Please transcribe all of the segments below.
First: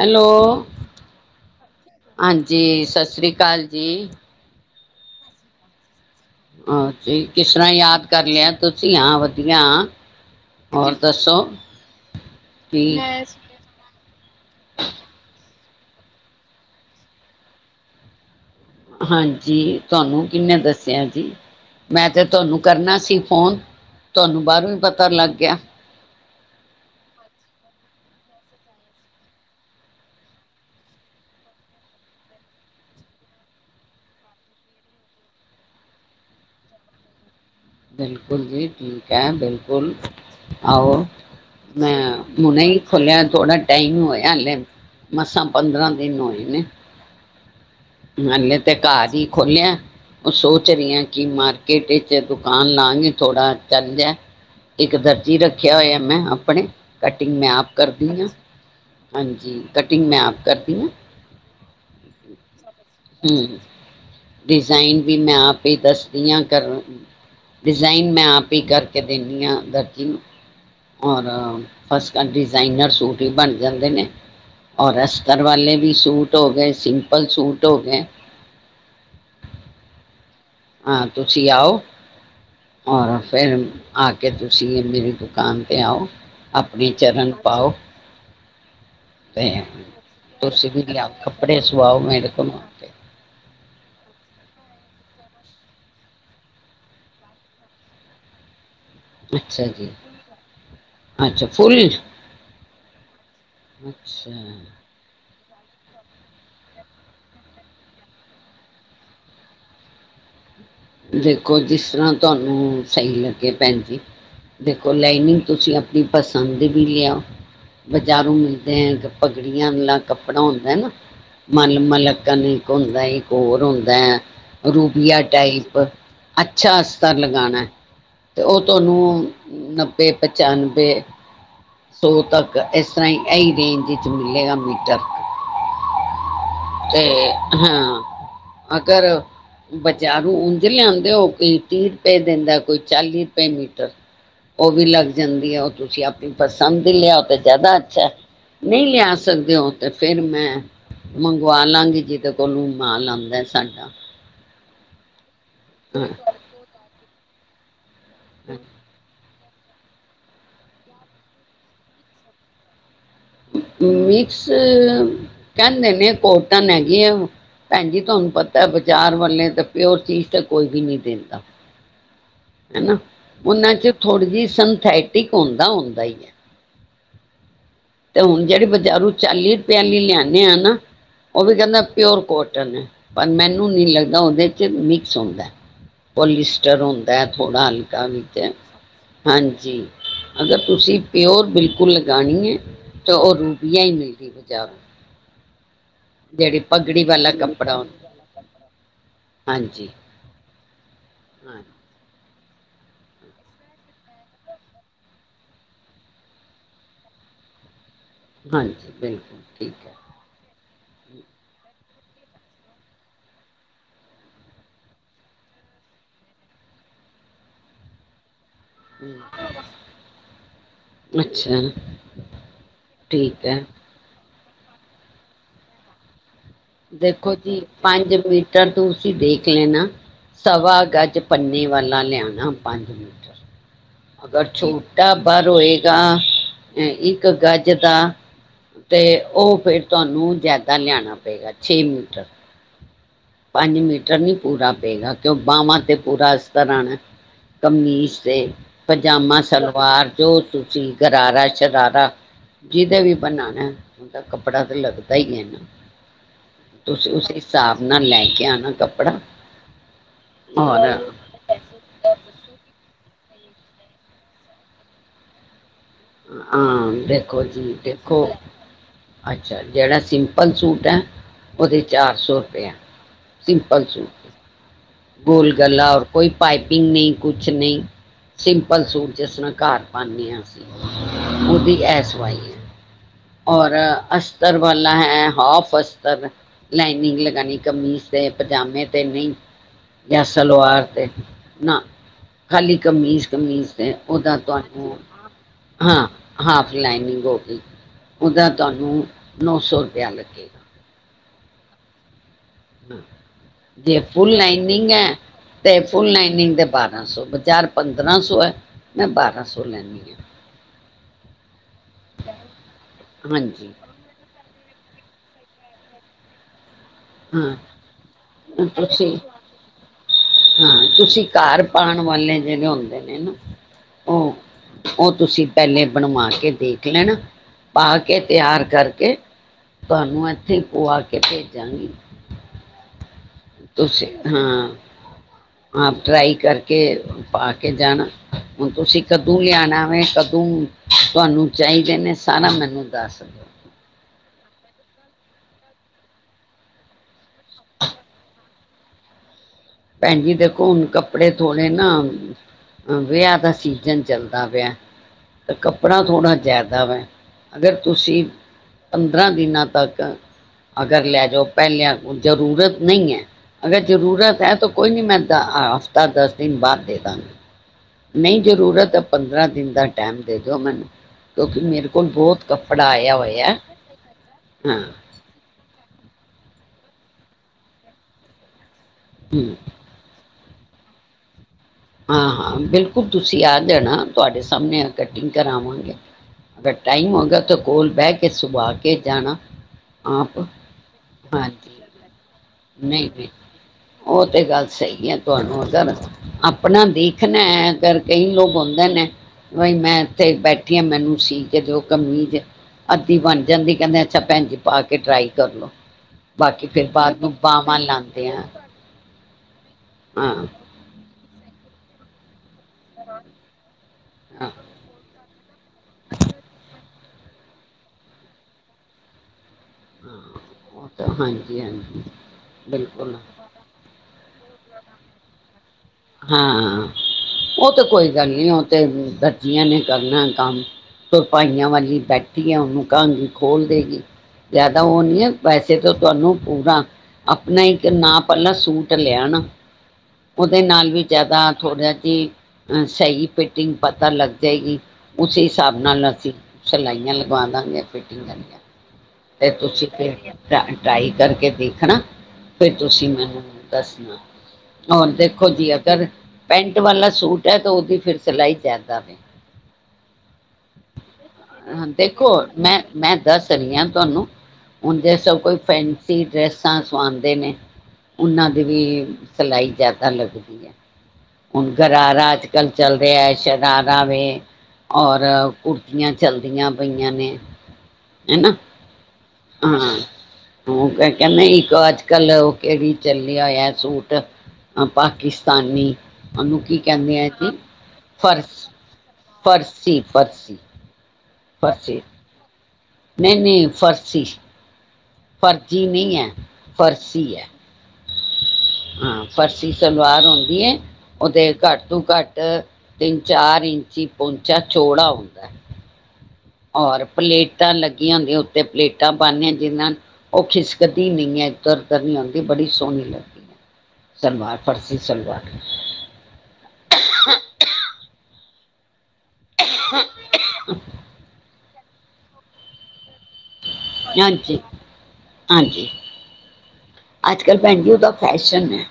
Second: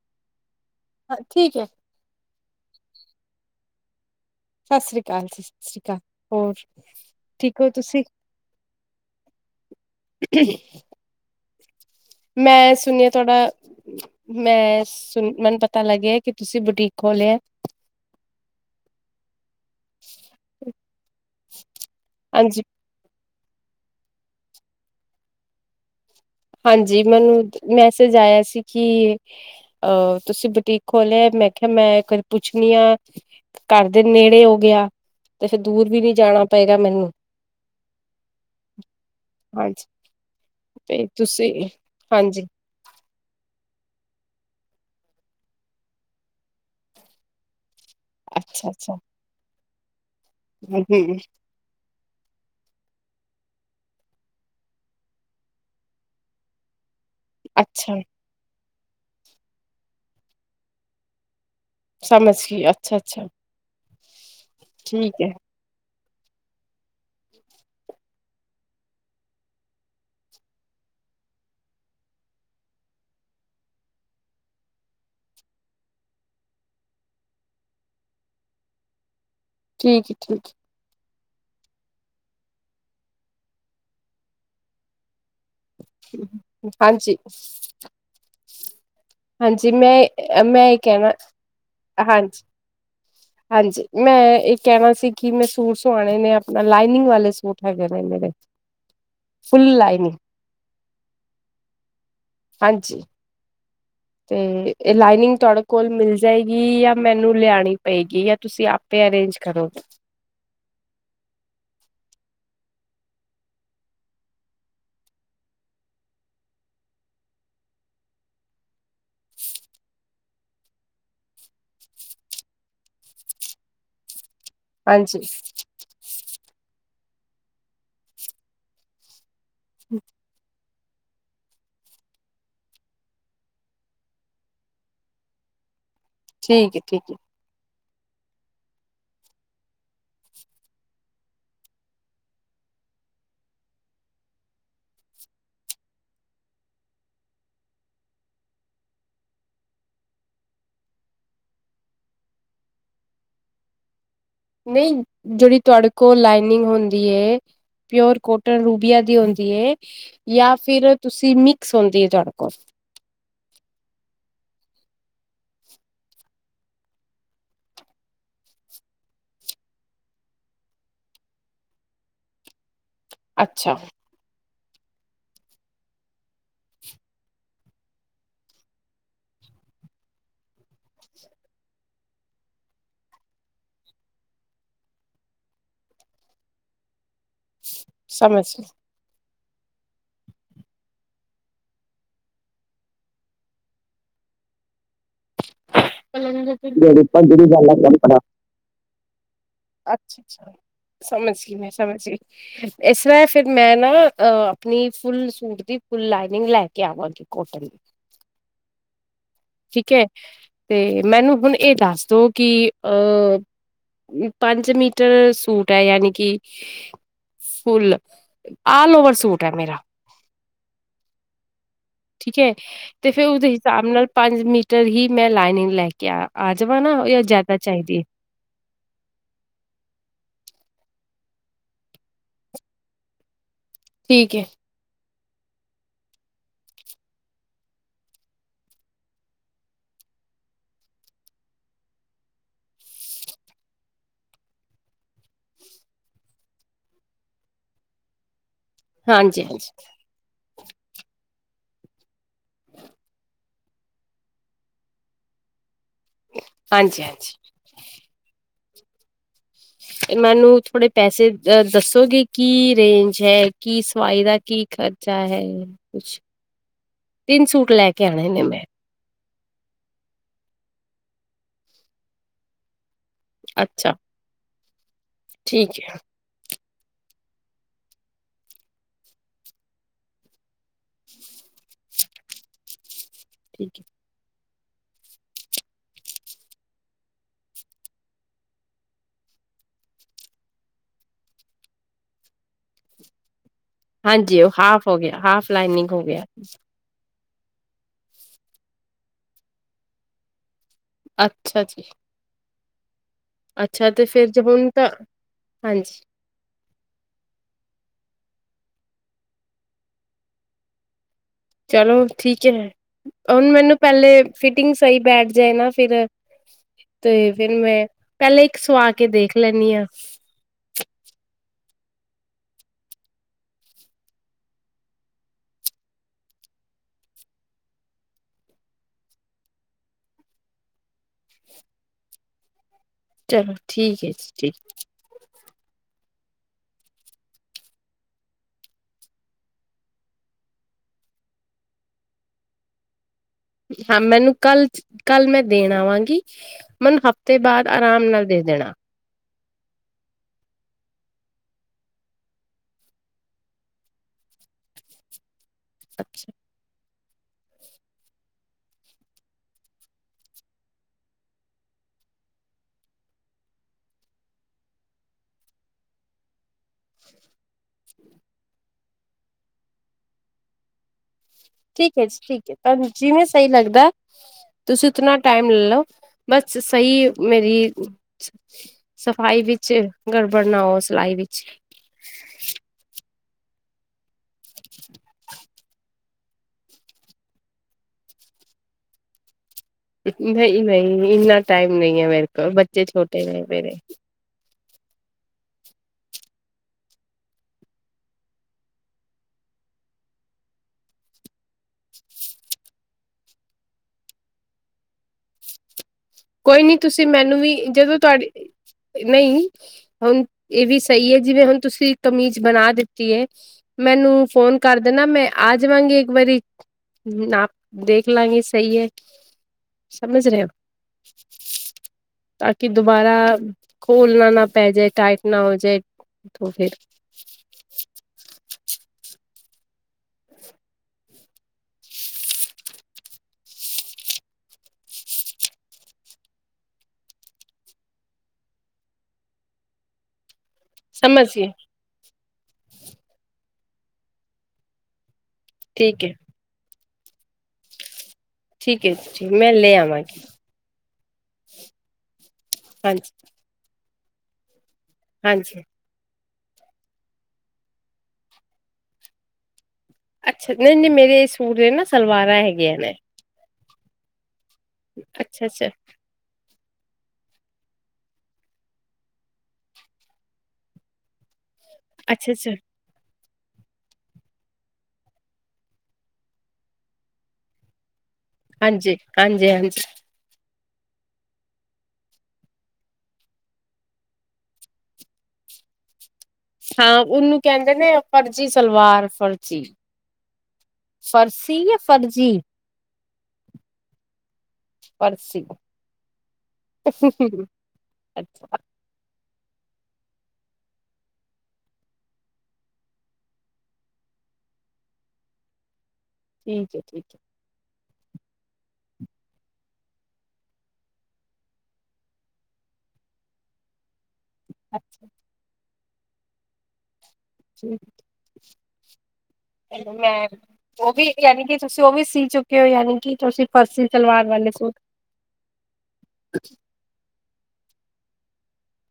Hello ਹਾਂ ਠੀਕ ਹੈ ਹਾਂਜੀ ਸਤਿ ਸ਼੍ਰੀ ਅਕਾਲ ਜੀ ਸਤਿ ਸ਼੍ਰੀ ਅਕਾਲ- ਸਤਿ ਸ਼੍ਰੀ ਅਕਾਲ ਹੋਰ ਅਜ ਕਿਸ ਠੀਕ ਹੋ ਤਰ੍ਹਾਂਹ ਤੁਸੀਂ ਯਾਦ ਕਰ ਲਿਆ ਤੁਸੀਂ, ਹਾਂ ਵਧੀਆ ਹੋਰ ਦੱਸੋਂ ਮੈਂ ਸੁਣਿਆ ਤੁਹਾਡਾ ਮੈਂ ਸੁਣ ਮੈਨੂੰ ਪਤਾ ਲੱਗਿਆ ਕਿ ਤੁਸੀਂ ਬੁਟੀਕ ਖੋਲਿਆ ਹਾਂਜੀ ਤੁਹਾਨੂੰ ਕਿੰਨੇ ਦੱਸਿਆ ਜੀ। ਮੈਂ ਤੇ ਤੁਹਾਨੂੰ ਹਾਂਜੀ ਕਰਨਾ ਸੀ ਫੋਨ, ਤੁਹਾਨੂੰ ਬਾਹਰੋਂ ਵੀ ਪਤਾ ਲੱਗ ਗਿਆ। ਹਾਂਜੀ ਮੈਨੂੰ ਮੈਸੇਜ ਆਇਆ ਸੀ ਕਿ ਅਹ ਤੁਸੀਂ ਬੁਟੀਕ ਖੋਲਿਆ ਮੈਂ ਖਿਆ ਮੈਂ ਇਕ ਵਾਰੀ ਪੁੱਛਣੀ ਆ। ਘਰ ਦੇ ਨੇੜੇ ਹੋ ਗਿਆ, ਤੇ ਫੇ ਦੂਰ ਵੀ ਨੀ ਜਾਣਾ ਪਏਗਾ ਮੈਨੂੰ। ਬਿਲਕੁਲ ਜੀ ਠੀਕ ਹੈ ਹਾਂਜੀ ਬਿਲਕੁਲ ਆਓ, ਤੇ ਤੁਸੀਂ ਮੈਂ ਹਾਂਜੀ ਹੁਣੇ ਈ ਖੌਲਿਆ ਥੋੜਾ ਟਾਈਮ ਹੋਇਆ ਹਾਲੇ, ਮਸਾਂ ਪੰਦਰਾਂ ਦਿਨ ਹੋਏ ਨੇ। [inaudible] ਹਲੇੇ ਅੱਛਾ ਤੇ ਅੱਛਾ ਘਰ ਈ ਖੋਲਿਆ ਉ ਸੋਚ ਰਹੀ ਹਾ ਹਮ ਕਿ ਮਾਰਕੀਟ ਵਿੱਚ ਦੁ ਦਕਾਨ ਲਾਂਗੀ ਥੋੜਾ ਚੱਲ ਜੇ ਇੱਕ ਦਰਜੀ ਰੱਖਿਆ ਹੋਇਆ ਮੈਂ ਆਪਣੇ ਕਟਿੰਗ ਮੈਂ ਆਪ ਅੱਛਾ ਕਰਦੀ ਹਾਂ, ਹਾਂਜੀ ਕਟਿੰਗ ਮੈਂ ਆਪ ਕਰਦੀ ਆ। ਸਮਝ ਗਈ। ਅੱਛਾ ਅੱਛਾ ਹੂੰ ਡਿਜ਼ਾਇਨ ਠੀਕ ਵੀ ਹੈ ਮੈਂ ਆਪ ਹੀ ਦੱਸਦੀ ਆ ਕਰ, ਡਿਜ਼ਾਇਨ ਮੈਂ ਆਪ ਹੀ ਕਰਕੇ ਦਿੰਦੀ ਹਾਂ ਦਰਜੀ ਨੂੰ। ਔਰ ਫਸ ਕ ਡਿਜ਼ਾਇਨਰ ਸੂਟ ਵੀ ਬਣ ਜਾਂਦੇ ਨੇ। ਔਰ ਅਸਤਰ ਵਾਲੇ ਵੀ ਸੂਟ ਹੋ ਗਏ, ਸਿੰਪਲ ਸੂਟ ਹੋ ਗਏ। ਠੀਕ ਐ- ਠੀਕ ਐ। ਹਾਂ ਤੁਸੀਂ ਆਓ, ਔਰ ਫੇਰ ਆ ਕੇ ਤੁਸੀਂ ਮੇਰੇ ਕੋ- ਦੁਕਾਨ ਤੇ ਆਉ, ਹੈ। ਆਪਣੇ ਹਾਂਜੀ ਚਰਨ ਪਾਓ ਅਤੇ ਹਾਂਜੀ ਮੈਂ, ਮੈਂ ਤੁਸੀਂ ਏ ਵੀ ਲਿਆਓ ਕੇਣਾ- ਕੱਪੜੇ ਸਵਾਓ ਮੇਰੇ ਹਾਂਜੀ। ਕੋਲੋਂ ਆ ਕੇ ਹਾਂਜੀ, ਮੈਂ ਏ ਕੇਣਾ ਸੀ ਕਿ ਮੈਂ ਸੂਟ ਸੁਵਾਣੇ ਨੇ ਆਪਣਾ, ਲਾਈਨਿੰਗ ਵਾਲੇ ਸੂਟ ਹੈਗੇ ਨੇ ਮੇਰੇ [unintelligible] ਅੱਛਾ ਜੀ, ਲਾਈਨਿੰਗ ਅੱਛਾ ਫੁੱਲੀਸ਼, ਹਾਂਜੀ ਹੁ ਤੇ ਏ ਲਾਈਨਿੰਗ ਤੋਹਾਡੇ ਕੋਲ ਮਿਲ ਜਏਗੀ? ਯਾ ਮੈਨੂੰ ਲਿਆਣੀ ਪਏਗੀ? ਯ ਤੁਸੀਂ ਆਪੇ ਅਰੇਂਜ ਕਰੋਂਗੇ? ਦੇਖੋ, ਜਿਸ ਤਰਾਂ ਤੁਹਾਨੂੰ ਸਹੀ ਲੱਗੇ ਭੈਣ ਜੀ। ਦੇਖੋ, ਲਾਈਨਿੰਗ ਤੁਸੀਂ ਪਣੀ ਪਸੰਦ ਦੀ ਵੀ ਲੇ ਆਓ। ਬਜ਼ਾਰੂ ਮਿਲਦੇ ਐ, ਪਗੜੀਆਂ ਵਾਲਾ ਕੱਪੜਾ ਹੁੰਦਾ ਹੈ ਨਾ। ਮਲ, ਮਲ ਅਖਣ ਇਕ ਹੁੰਦਾ ਏ, ਇੱਕ ਹੋਰ ਹੁੰਦਾ ਐ। ਹਾਂਜੀ ਰੂਬੀਆ ਟਾਈਪ, ਅੱਛਾ ਅਸਤਰ ਲਗਾਣਾ ਤੇ ਓ ਤੁਆਨੂੰ ਨੱਬੇ, ਪਚਾਨਵੇਂ ਸੌ ਤੱਕ, ਏਸ ਤਰਾਂ ਹੀ ਏਹੀ ਰੇਂਜ ਇੱਚ ਮਿਲੇਗਾ ਮੀਟਰ। ਠੀਕ ਹੈ ਠੀਕ ਹੈ ਤੇ, ਹਾਂ ਅਗਰ ਬਜ਼ਾਰੂ ਉਂਝ ਲਆਂਦੇ ਹੋ ਕੋਈ ਤੀ ਰਪਏ ਦੇੱਦਾ, ਕੋਈ ਚਾਲੀ ਰਪਏ ਮੀਟਰ। ਓ ਵੀ ਲੱਗ ਜਾਂਦੀ ਐ, ਓ ਤੁਸੀਂ ਆਪ ਪਸੰਦ ਦੀ ਲਆਓ ਤੇ ਜਾਦਾ ਅੱਛਾ, ਨਈ ਲਿਆ ਸਕਦੇ ਹੋ, ਤੇ ਫੇਰ ਮੈਂ ਮੰਗਵਾ ਲਾਂਗੀ, ਜਿਦੇ ਕੋਲੂ ਮਾਲ ਆੱਦਾ ਏ ਸਾਡਾ। ਨਈ, ਜਿਹੜੀ ਤੁਹਾਡੇ ਕੋਲ ਹਾਂ ਲਾਈਨਿੰਗ ਹੁੰਦੀ ਐ, ਪਿਊਰ ਕਾਟਨ ਰੂਬੀਆ ਦੀ ਹੁੰਦ- ਦੀ ਏ ਜਾਂ ਫੇਰ ਤੁਸੀ ਮਿਕਸ ਹੁੰਦੀ ਐ ਤੁਹਾਡੇ ਕੋਲ? ਮਿਕਸ ਕਹਿੰਨੇ ਨੇ ਕੋਟਨ ਹੈਗੀ ਐਂ। ਭੈਣ ਜੀ, ਤੁਹਾਨੂੰ ਪਤਾ ਐ, ਬਾਜ਼ਾਰ ਵਾਲੇ ਤੇ ਪਿਓਰ ਚੀਜ਼ ਤਾਂ ਕੋਈ ਵੀ ਨੀ ਦਿੰਦਾ। ਚਲੋ ਉਹਨਾਂ ਅੱਛਾ ਵਿੱਚ ਥੋੜੀ ਜੀ ਸੰਥੈਟਿਕ ਹੁੰਦਾ- ਹੁੰਦਾ ਈ ਐ। ਤੇ ਹੁਣ ਜਿਹੜੇ ਬਜ਼ਾਰੂ ਚਾਲੀ ਰੁਪਇ ਆਲੀ ਲਿਆਦੇ ਆ ਨਾ। ਉਹ ਵੀ ਕਹਿੰਦਾ ਪਿਓਰ ਕੋਟਨ ਐ, ਪਰ ਮੈਨੂੰ ਨਹੀਂ ਲੱਗਦਾ ਉਹਦੇ 'ਚ ਮਿਕਸ ਹੁੰਦਾ ਐ। ਪੋਲੀਿਸਟਰ ਹੁੰਦਾ ਹੈ ਥੋੜਾ ਹਲਕਾ ਵਿੱਚ। ਸਮਝ ਗਈ। ਹਾਂਜੀ, ਅਗਰ ਤੁਸੀ ਪਿਓਰ ਬਿਲਕੁਲ ਲਗਾਣੀ ਐ। ਤੇ ਓ ਰੂਬੀਆਂ ਈ ਮਿਲਦੀ ਬਜਾਰੋ। ਜੇੜੀ ਪਗੜੀ ਵਾਲਾ ਕੱਪੜਾ ਹੋਂਦਾ ਹਾਂਜੀ ਅੱਛਾ, ਅੱਛਾ ਸਮਜ ਗੀ ਹਾਂ ਮੈ ਸਮਜ ਗੀ ਇਸਰ੍ਹਾਂ ਫੇਰ ਮੈਂ ਨਾ ਅ ਆਪਨੀ ਫੁੱਲ ਸੁ ਟ ਦੀ ਫੁੱਲ ਲਾਈਨਿੰਗ ਲੈ ਕੇ ਆਵਾਂਗੀ ਕੋਟਨ ਹਾਂਜੀ, ਬਿਲਕੁਲ। ਠੀਕ ਐ ਤੇ ਮੈਨੂੰ ਹੁਨ ਏ ਦੱਸ ਦੋ ਕਿ ਅ ਪੰਜ ਮੀਟਰ ਸੂਟ ਐ ਯਾਨੀ ਕਿ ਫੁੱਲ। ਆਲ ਓਵਰ ਸੂਟ ਹੈ ਮੇਰਾ ਅੱਛਾ ਠੀਕ ਐ ਤੇ ਫੇਰ ਠੀਕ ਉਦੇ ਹੈ ਹਿਸਾਬ ਨਾਲ ਪੰਜ ਮੀਟਰ ਹੀ ਮੈਂ ਲਾਈਨਿੰਗ ਲੈ ਕੇ ਆ ਜਾਵਾ ਨਾ ਯਾ ਜਆਦਾ ਚਾਈਦੀ ਏ। ਤਾ ਤੁਸੀ ਦੇਖ ਲੇਨਾ ਸਵਾ ਗਜ ਪੰਨੇ ਵਾਲਾ ਲਿਆਣਾ ਪੰਜ ਮੀ ਠੀਕ ਅਗਰ ਹੈ ਛੋਟਾ ਬਰ ਹੋਏਗਾ ਅ ਇੱਕ ਗਜ ਦਾ ਤੇ ਓ ਫੇਰ ਤੁਆਨੂੰ ਜਿਆਦਾ ਲਿਆਣਾ ਪਏਗਾ ਛੇ ਮੀਟਰ। ਪੰਜ ਮੀਟਰ ਨੀ ਪੂਰਾ ਪਏਗਾ ਕਿਉਂ ਬਾਹਵਾਂ ਤੇ ਪੂਰਾ ਅਸਤਰ ਆਣੈ। ਕਮੀਜ ਤੇ ਪਜਾਮਾ, ਹਾਂਜੀ-ਹਾਂਜੀ, ਸਲਵਾਰ ਜੋ ਤੁਸੀ ਗਰਾਰਾ, ਸ਼ਰਾਰਾ ਜਿਦੇ ਵੀ ਬਣਾਣੈ ਔਦਾ ਕੱਪੜਾ ਤੇ ਲੱਗਦਾ ਈ ਏਨਾ ਤੁਸੀ ਹਾਂਜੀ-ਹਾਂਜੀ। ਉਸ ਹਿਸਾਬ ਨਾਲ ਲੈ ਕੇ ਆਨਾ ਕੱਪੜਾ। ਮੈਨੂੰ ਔਰ ਥੋੜੇ ਪੈਸੇ ਅ ਦੱਸੋਗੇ ਕੀ ਰੇਂਜ ਹੈ ਕੀ ਸਵਾਈ ਦਾ ਕੀ ਖਰਚਾ ਹੈ? ਕੁਛ ਹਾਂ, ਦੇਖੋ ਤਿੰਨ ਸੂਟ ਜੀ ਲੈ ਕੇ ਦੇਖੋ ਆਣੇ ਨੇ ਮੈਂ ਅੱਛਾ ਜੇੜਾ ਸਿੰਪਲ ਸੂਟ ਐ ਓਦੇ ਚਾਰ ਸੌ ਰੁਪਏ। ਸਿੰਪਲ ਅੱਛਾ ਸੂਟ ਗੋਲ ਠੀਕ ਗਲਾ ਹੈ ਔਰ ਕੋਈ ਪਾਈਪਿੰਗ ਨਈ ਕੁਛ ਨਈ। ਸਿੰਪਲ ਸੂਟ ਜਿਸ ਤਰਾ ਘਰ ਪਾਨੇ ਆ ਅਸੀ। ਓਦੀ ਐ ਸਵਾਈ ਐ ਔਰ ਠੀਕ ਹੈ ਅ ਅਸਤਰ ਵਾਲਾ ਹੈ ਹਾਫ ਅਸਤਰ ਲਾਈਨਿੰਗ ਲਗਾਨੀ ਕਮੀਜ ਤੇ ਪਜਾਮੇ ਤੇ ਨਈ। ਜਾਂ ਸਲਵਾਰ ਤੇ ਨਾ ਖਾਲੀ ਕਮੀਜ ਕਮੀਜ ਤੇ ਓਦਾ ਹਾਂਜੀ ਉਹ ਹਾਫ ਹੋ ਤੁਆਨੂੰ ਗਿਆ ਹਾਫ ਲਾਈਨਿੰਗ ਹੋ ਹਾਂ ਗਿਆ ਹਾ ਲਾਈਨਿੰਗ ਹੋ ਗੀ ਉਦਾ ਤੁਆਨੂੰ ਨੌ ਸੌ ਰੁਪਇਆ ਲੱਗੇਗਾ। ਅੱਛਾ ਜੀ। ਹਾ, ਅੱਛਾ ਜੇ ਤੇ ਫਿਰ ਫੁੱਲ ਹੁਣ ਤਾਂ ਲਾਈਨਿੰਗ ਐ, ਤੇ ਹਾਂਜੀ ਫੁੱਲ ਲਾਈਨਿੰਗ ਦੇ ਬਾ ਰਾਂ ਸੋ, ਬਾਜਾਰ ਪੰਦਰਾਂ ਸੌ ਐ, ਮੈਂ ਬਾਰਾ ਸੌ ਲੈਨੀ ਆ। ਚਲੋ ਠੀਕ ਐ, ਹੁਨ ਹਾਂਜੀ ਮੈਨੂੰ ਪੈਲੇ ਫਿਟਿੰਗ ਸਈ ਬੈਠ ਜਾਏ ਨਾ ਫਿਰ ਤੇ ਫਿਰ ਹਾਂ ਮੈ, ਪੈਲੇ ਇੱਕ ਸੁਆ ਕੇ ਤੁਸੀਂ ਦੇਖ ਲੈਨੀ ਆਂ। ਹਾਂ, ਤੁਸੀ ਘਰ ਪਾਣ ਵਾਲੇ ਜਿਂਵੇ ਹੁੰਦੇ ਨੇ ਨਾ। ਓ ਓ ਤੁਸੀ ਪੈਲੇ ਬਣਵਾ ਕੇ ਦੇਖ ਲੈਣਾ। ਪਾ ਕੇ ਤਿਆਰ ਕਰਕੇ, ਤੁਆਨੂੰ ਇੱਥੇ ਈ ਪੁਆ ਕੇ ਭੇਜਾਂਗੀ। ਚਲੋ ਠੀਕ ਤੁਸੀਂ ਐ ਜੀ ਠੀਕ। ਹਾਂ ਆਪ ਟਰਾਈ ਕਰਕੇ ਪਾ ਕੇ ਜਾਣਾ। ਹੁਣ ਤੁਸੀ ਕਦੁ ਲਿਆਣਾ ਵੇ, ਕਦੁ ਤੁਆਨੂੰ ਚਾਈਦੇ ਨੇ ਸਾਰਾ ਮੈਨੂੰ ਦੱਸ ਦੇਓ। ਹਾਂ, ਮੈਨੂੰ ਕੱਲ ਕੱਲ ਮੈ ਦੇਣ ਆਵਾਂਗੀ ਮੇਨ ਹਫ਼ਤੇ ਬਾਅਦ ਆਰਾਮ ਨਾਲ ਦੇ ਦੇਣਾ। ਭੈਣਜੀ ਦੇਖੋ ਹੁਨ ਕੱਪੜੇ ਥੋੜੇ ਨਾ ਵਿਆਆਂ ਦਾ ਸੀਜ਼ਨ ਚੱਲਦਾ ਪੇਆ, ਤੇ ਕੱਪੜਾ ਅੱਛਾ ਥੋੜਾ ਜ਼ਿਆਦਾ ਵਾ। ਅਗਰ ਤੁਸੀਂ ਪੰਦਰਾਂ ਦਿਨਾਂ ਤੱਕ ਅਗਰ ਲੈ ਜਾਓ ਪੈਲਿਆਂ ਜ਼ਰੂਰਤ ਨਈ ਐ, ਅਗਰ ਜ਼ਰੂਰਤ ਐ ਤੋਂ ਕੋਈ ਨੀ ਮੈਂ ਹਫ਼ਤਾ ਦਸ ਦਿਨ ਬਾਦ ਦੇ ਦਾਂਗੀ। ਨਈ ਜ਼ਰੂਰਤ ਤੇ ਪੰਦਰਾਂ ਦਿਨ ਦਾ ਟੈਮ ਦੇ ਦਓ ਮੈਨੂੰ। ਕਿਉਂਕਿ ਮੇਰੇ ਠੀਕ ਐ ਕੋਲ ਜੀ ਬਹੁਤ ਠੀਕ ਐ, ਤਾਨੂੰ ਕੱਪੜਾ ਆਇਆ ਜਿਵੇਂ ਸਈ ਹੋਇਆ ਲੱਗਦਾ, ਹਾਂ ਤੁਸੀਂ ਉਤਨਾ ਟਾਈਮ ਲੈ ਲੋ। ਬਸ ਸਈ ਮੇਰੀ, ਸਫ਼ਾਈ ਹੂੰ, ਵਿੱਚ ਗੜਬੜ ਨਾ ਓ ਸਲਾਈ ਵਿੱਚ। ਹਾਂ-ਹਾਂ ਬਿਲਕੁਲ ਤੁਸੀਂ ਆ ਜਾਨਾ ਤੁਆਡੇ ਸਾਮਨੇ ਆ ਕਟਿੰਗ ਕਰਾਵਾਂਗੇ। ਅਗਰ ਟਾਈਮ ਹੋਗਾ ਤਾਂ ਕੋਲ ਬੈ ਕੇ ਸੁਬਾ ਕੇ ਜਾਨਾ। ਨਈ-ਨਈ ਇੰਨਾ ਟਾਈਮ ਨਈ ਐ ਮੇਰੇ ਕੋਲ ਬੱਚੇ ਛੋਟੇ ਨੇ ਮੇਰੇ। ਓ ਤੇ ਗੱਲ ਸਈ ਐ ਤੁਆਨੂੰ ਅਗਰ ਆਪ ਅਪਨਾ ਦੇਖਨਾ ਅਗਰ ਕਈ ਲੋਕ ਔਂਦੇ ਨੇ। ਬਈ ਮੈਂ ਏਥੇ ਬੈਠੀ ਆਂ ਮੈਨੂੰ ਸੀਅ ਕੇ ਦਿਓ ਕਮੀਜ਼। ਅੱਦੀ ਬਨ ਜਾਂਦੀ ਕੈਂਦੇ ਅੱਛਾ ਭੈਨ ਜੀ ਪਾ ਕੇ ਟਰਾਈ ਕਰਲੋ। ਕੋਈ ਨੀ ਤੁਸੀਂ ਮੈਨੂੰ ਵੀ ਜਦੋਂ ਲਾਉਂਦੇ ਤੁਆਡੀ ਆ ਨਈਂ ਹੁਨ ਹਾਂ ਏ ਵੀ ਸਈ ਐ ਜਿਵੇਂ ਹੁਨ ਤੁਸੀਂ ਕਮੀਜ਼ ਬਨਾ ਦਿੱਤੀ ਏ, ਮੈਨੂੰ ਹਾਂ ਫੋਨ ਕਰ ਦੇਨਾ ਮੈਂ ਆ ਜਾਵਾਂਗੀ ਇੱਕ ਵਾਰੀ, ਨਾਪ ਦੇਖਲਾਂਗੇ ਸਈ ਐ। ਸਮਜ ਹਾਂ ਰਏ ਓਂ, ਉਹ ਤਾਂ ਹਾਂਜੀ ਹਾਂਜੀ ਤਾਂ ਕੀ ਦੁਬਾਰਾ ਬਿਲਕੁਲ ਖੋਲਨਾ ਨਾ ਪੈ ਜੇ, ਟਾਈਟ ਨਾ ਹੋਜੇ। ਹੂੰ, ਓ ਤੇ ਕੋਈ ਗੱਲ ਨੀ ਓ ਤੇ ਦਰਜੀਆਂ ਨੇ ਕਰਨਾ ਕੰਮ। ਤੁਰਪਾਈਆਂ ਵਾਲੀ ਬੈਠੀ ਆ ਓਨੂੰ ਕਆਂਗੀ ਖੋਲ ਦੇਗੀ। ਜ਼ਿਆਦਾ ਓ ਨੀ ਐ ਵੈਸੇ ਤਾਂ ਤੁਆਨੂੰ ਪੂਰਾ ਆਪਨੇ ਇੱਕ ਨਾਪ ਆਲਾ ਸੂਟ ਲੇਆਨਾ। ਦੇ ਨਾਲ ਵੀ ਸਮਝ ਜਾਦਾ ਗਈ ਥੋੜਾ ਜੀ ਅ ਸਈ ਫਿਟਿੰਗ ਪਤਾ ਲੱਗ ਜਾਏਗੀ। ਉਸੇ ਹਿਸਾਬ ਠੀਕ ਹੈ ਨਾਲ ਅਸੀਂ ਸਿਲਾਈਆਂ ਲਗਾਦਾਂਗੇ ਫਿਟਿੰਗ ਆਲੀਆਂ। ਠੀਕ ਐ ਜੀ ਠੀਕ ਐ, ਮੈਂ ਲੇ ਆਵਾਂਗੀ। ਟਾ ਟਾਈ ਕਰਕੇ ਦੇਖਨਾ, ਫਿਰ ਤੁਸੀਂ ਹਾਂਜੀ ਮੈਨੂੰ ਦੱਸਨਾ। ਹੁਨ ਦੇਖੋ ਹਾਂਜੀ ਜੀ ਅਗਰ ਪੈਂਟ ਵਾਲਾ ਸੂਟ ਐ ਤਾਂ ਓਦੀ ਫਿਰ ਸਿਲਾਈ ਜਾਦਾ ਵੇ। ਅੱਛਾ ਨਈਂ-ਨਈਂ ਮੇਰੇ ਸੂਟ ਨੇ ਨਾਂ ਸਲਵਾਰਾਂ ਹੈਗੀਆਂ ਨੇ। ਦੱਸ ਰਈ ਆ ਤੁਆਨੂੰ, ਹੁਨ ਜੇ ਸਬ ਅੱਛਾ ਕੋਈ ਅੱਛਾ ਫੈਂਸੀ ਡਰੈਸਾਂ ਸਵਾਂਦੇ ਨੇ। ਓਨਾਂ ਦੀ ਵੀ ਸਲਾਈ ਜਾਦਾ ਲੱਗਦੀ ਐ, ਹੁਨ ਅੱਛਾ ਗਰਾਰਾ ਅੱਛਾ ਅੱਜ-ਕੱਲ ਚੱਲ ਰੇਆ ਸ਼ਰਾਰਾ ਵੇ, ਔਰ ਕੁੁਰਤੀਆਂ ਚਲਦੀਆਂ ਪਈਆਂ ਨੇ। ਏਨਾਂ ਹੰਜੇ ਹੂੰ, ਓ ਕੈਂਦੇ ਇੱਕ ਅੱਜ-ਕੱਲ ਓ ਕੈਂਦੀ ਚੱਲੇਆ ਹੋਏਆ ਸੂਟ ਆ ਪਾਕਿਸਤਾਨੀ। ਉਹਨੂੰ ਕੀ ਹਾਂ ਕਹਿੰਦੇ ਆ ਓਨੂੰ ਜੀ ਕੈਂਦੇ ਨੇ ਫਰਜੀ ਫਰਸ ਸਲਵਾਰ ਫਰਜੀ। ਫਰਸੀ ਫਰਸੀ ਫਰਸ਼ੀ ਜਾਂ ਫਰਜੀ ਨਈਂ-ਨਈਂ ਫਰਸ਼ੀ। ਫਰਸੀ ਹੂੰ-ਹੂੰ ਅੱਛਾ। ਹੂੰ ਫਰਸ਼ੀ ਸਲਵਾਰ ਹੁੰਦੀ ਐ। ਓਦੇ ਘੱਟ ਤੋਂ ਘੱਟ ਤਿੰਨ ਚਾਰ ਇੰਚੀ ਪੋਂਚਾ ਚੌੜਾ ਹੁੰਦਾ। ਠੀਕ ਹੈ ਔਰ ਠੀਕ ਹੈ ਪਲੇਟਾਂ ਲੱਗੀਆਂ ਹੁੰਦੀਆਂ ਉੱਤੇ ਪਲੇਟਾਂ ਪਾਂਨੇ ਆਂ ਜਿਨਾਂ ਓ ਖਿਸਕਦੀ ਨਈਂ ਐ ਐਦਰ ਕਦੀ ਓਦਰ ਬੜੀ ਸੋਨੀ ਲੱਗਦੀ। ਹੈ [inaudible] ਸਲਵਾਰ ਫਰਸੀ ਅੱਛਾ ਸਲਵਾਰ। ਸੂਟ ਐ ਵੀ ਮੈਂ ਓ ਵੀ ਯਾਨੀ ਕੇ ਤੁਸੀਂ ਓ ਵੀ ਸੀ ਚੁੱਕੇ ਓ, ਯਾਨੀ ਕਿ ਤੁਸੀਂ ਫਰਸੀ? ਸਲਵਾਰ ਵਾਲੇ ਹਾਂਜੀ, ਸੂਟ ਹਾਂਜੀ। ਅੱਜ- ਕੱਲ੍ਹ ਭੈਨ ਜੀ ਉਹਦਾ ਫੈਸ਼ਨ ਐ,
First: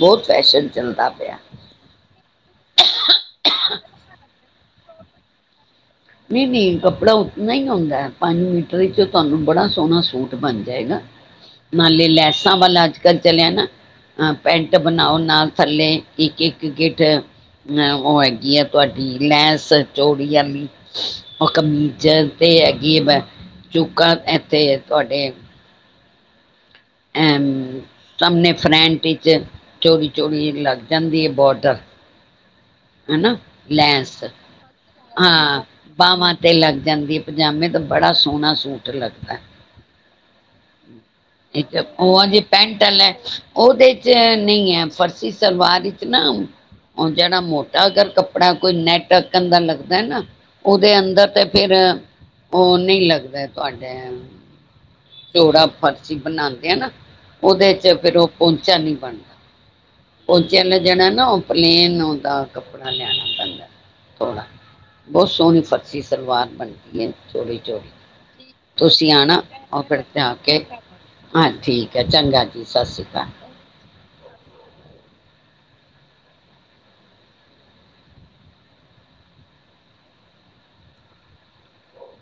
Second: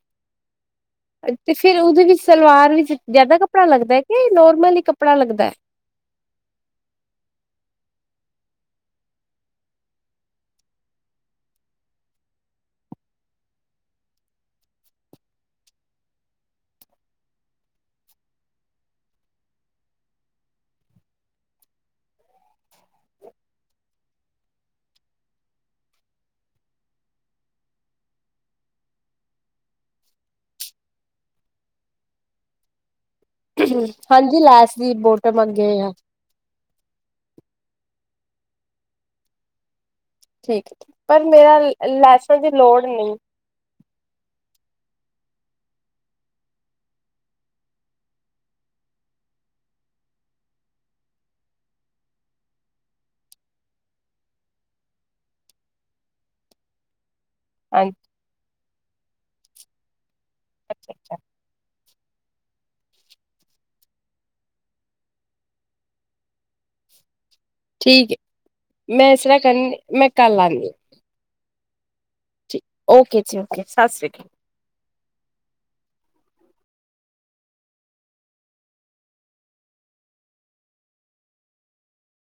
ਬੋਤ ਫੈਸ਼ਨ ਚੱਲਦਾ। ਪਿਆ 'ਤੇ ਫੇਰ ਉਹਦੇ ਵਿੱਚ ਸਲਵਾਰ ਵਿੱਚ ਜਾਦਾ ਕੱਪੜਾ ਲੱਗਦੈ ਕੇ ਨੋਰਮਲ ਈ ਕੱਪੜਾ ਲੱਗਦੈ? ਨਈਂ -ਨਈਂ, ਕੱਪੜਾ ਉਤਨਾ ਈ ਆਂਉਦੈ, ਪੰਜ ਮੀਟਰ ਵਿੱਚੋਂ ਤੁਹਾਨੂੰ ਬੜਾ ਸੋਂਣਾ ਸੂਟ ਬਨ ਜਾਏ ਨਾ। ਨਾਲੇ ਲੈਸਾਂ ਵਾਲਾ ਅੱਜ-ਕੱਲ੍ਹ ਚਲਿਐ ਨਾ। ਆਹ, ਪੈਂਟ ਬਨਾਓ ਨਾਲ ਥੱਲੇ ਇੱਕ-ਇੱਕ ਗਿੱਠ। ਨਾ, ਉਹ ਹੈਗੀ ਆ ਤੁਹਾਡੀ ਲੈਂਸ ਚੋੜੀ ਆਲੀ। ਉਹ ਕਮੀਜ਼ਰ ਤੇ ਹੈਗੀ ਏ‌, ਮੈਂ ਚੂੱਕਾਂ ਐੱਥੇ ਤੁਹਾਡੇ? ਐਮ, ਸਾਮਨੇ ਫਰੈਂਟ ਵਿੱਚ ਚੋੜੀ-ਚੋੜੀ ਲੱਗ ਜਾਂਦੀ ਏ ਬੋਟ। ਹੈਨਾ, ਲੈਂਸ ਹਾਂਜੀ ਲੈਸ ਦੀ ਬੋਟਮ ਹਾਂ ਅੱਗੇ ਆ। ਬਾਹਵਾਂ? 'ਤੇ ਲੱਗ ਜਾਂਦੀ ਏ ਪਜਾਮੇ ਤੇ, ਬੜਾ ਸੋਣਾਂ ਸੂਟ ਲੱਗਦੈ। ਠੀਕ ਪਰ ਮੇਰਾ ਇਕ ਓਵੇਂ ਲੈਸਾਂ ਦੀ, ਪੈਂਟ ਲੋੜ ਆਲੈ। ਨਹੀਂ ਓਦੇ 'ਚ ਨਈ ਐ ਫਰਸੀ ਸਲਵਾਰ ਵਿੱਚ ਨਾ, ਉਹ ਜੇੜਾ ਮੋਟ। ਟਾ ਅਗਰ ਕੱਪੜਾ ਕੋਈ ਨੈਟ ਆਂਕਨ ਦਾ ਲੱਗਦੈ ਨਾ‌, ਓਦੇ ਅੰਦਰ ਤੇ ਫੇਰ ਓ ਨਈਂ ਲੱਗਦੈ ਤੁਹਾਡੇ ਚੋੜਾ ਫਰਸ਼ੀ ਬਨਾਂਦੇ ਆ ਨਾ, ਓਦੇ ਹਾਂਜੀ। 'ਚ ਫਿਰ ਉਹ ਪੌਂਚਾ ਨੀ ਬਣਦਾ। ਪੋਚਿਆ ਲਈ ਜੇੜਾ ਨਾ, ਉਹ ਪਲੇਨ ਆਉਂਦਾ। ਕੱਪੜਾ ਲਿਆਂਨਾ ਪੈਂਦਾ ਥੋੜ੍ਹਾ, ਬੋਤ ਸੋਂਣੀ ਫਰਸ਼ੀ ਸਲਵਾਰ ਬਨੰਦੀ। ਨਈ, ਚੋੜੀ ਠੀਕ ਹੈ -ਚੋੜੀ ਤੁਸੀਂ ਮੈਂ ਇਸ ਤਰ੍ਹਾਂ ਆਨਾ। ਕਰਨ ਮੈਂ ਭੜਤਾ ਕੱਲ ਕੇ, ਆਉਂਦੀ ਹਾਂ ਹਾਂ ਠੀਕ ਐ, ਚੰਗਾ ਜੀ ਸਸ੍ਰੀ ਕਾਲ। ਕੇ ਸਸ੍ਰੀ ਕਾਲ।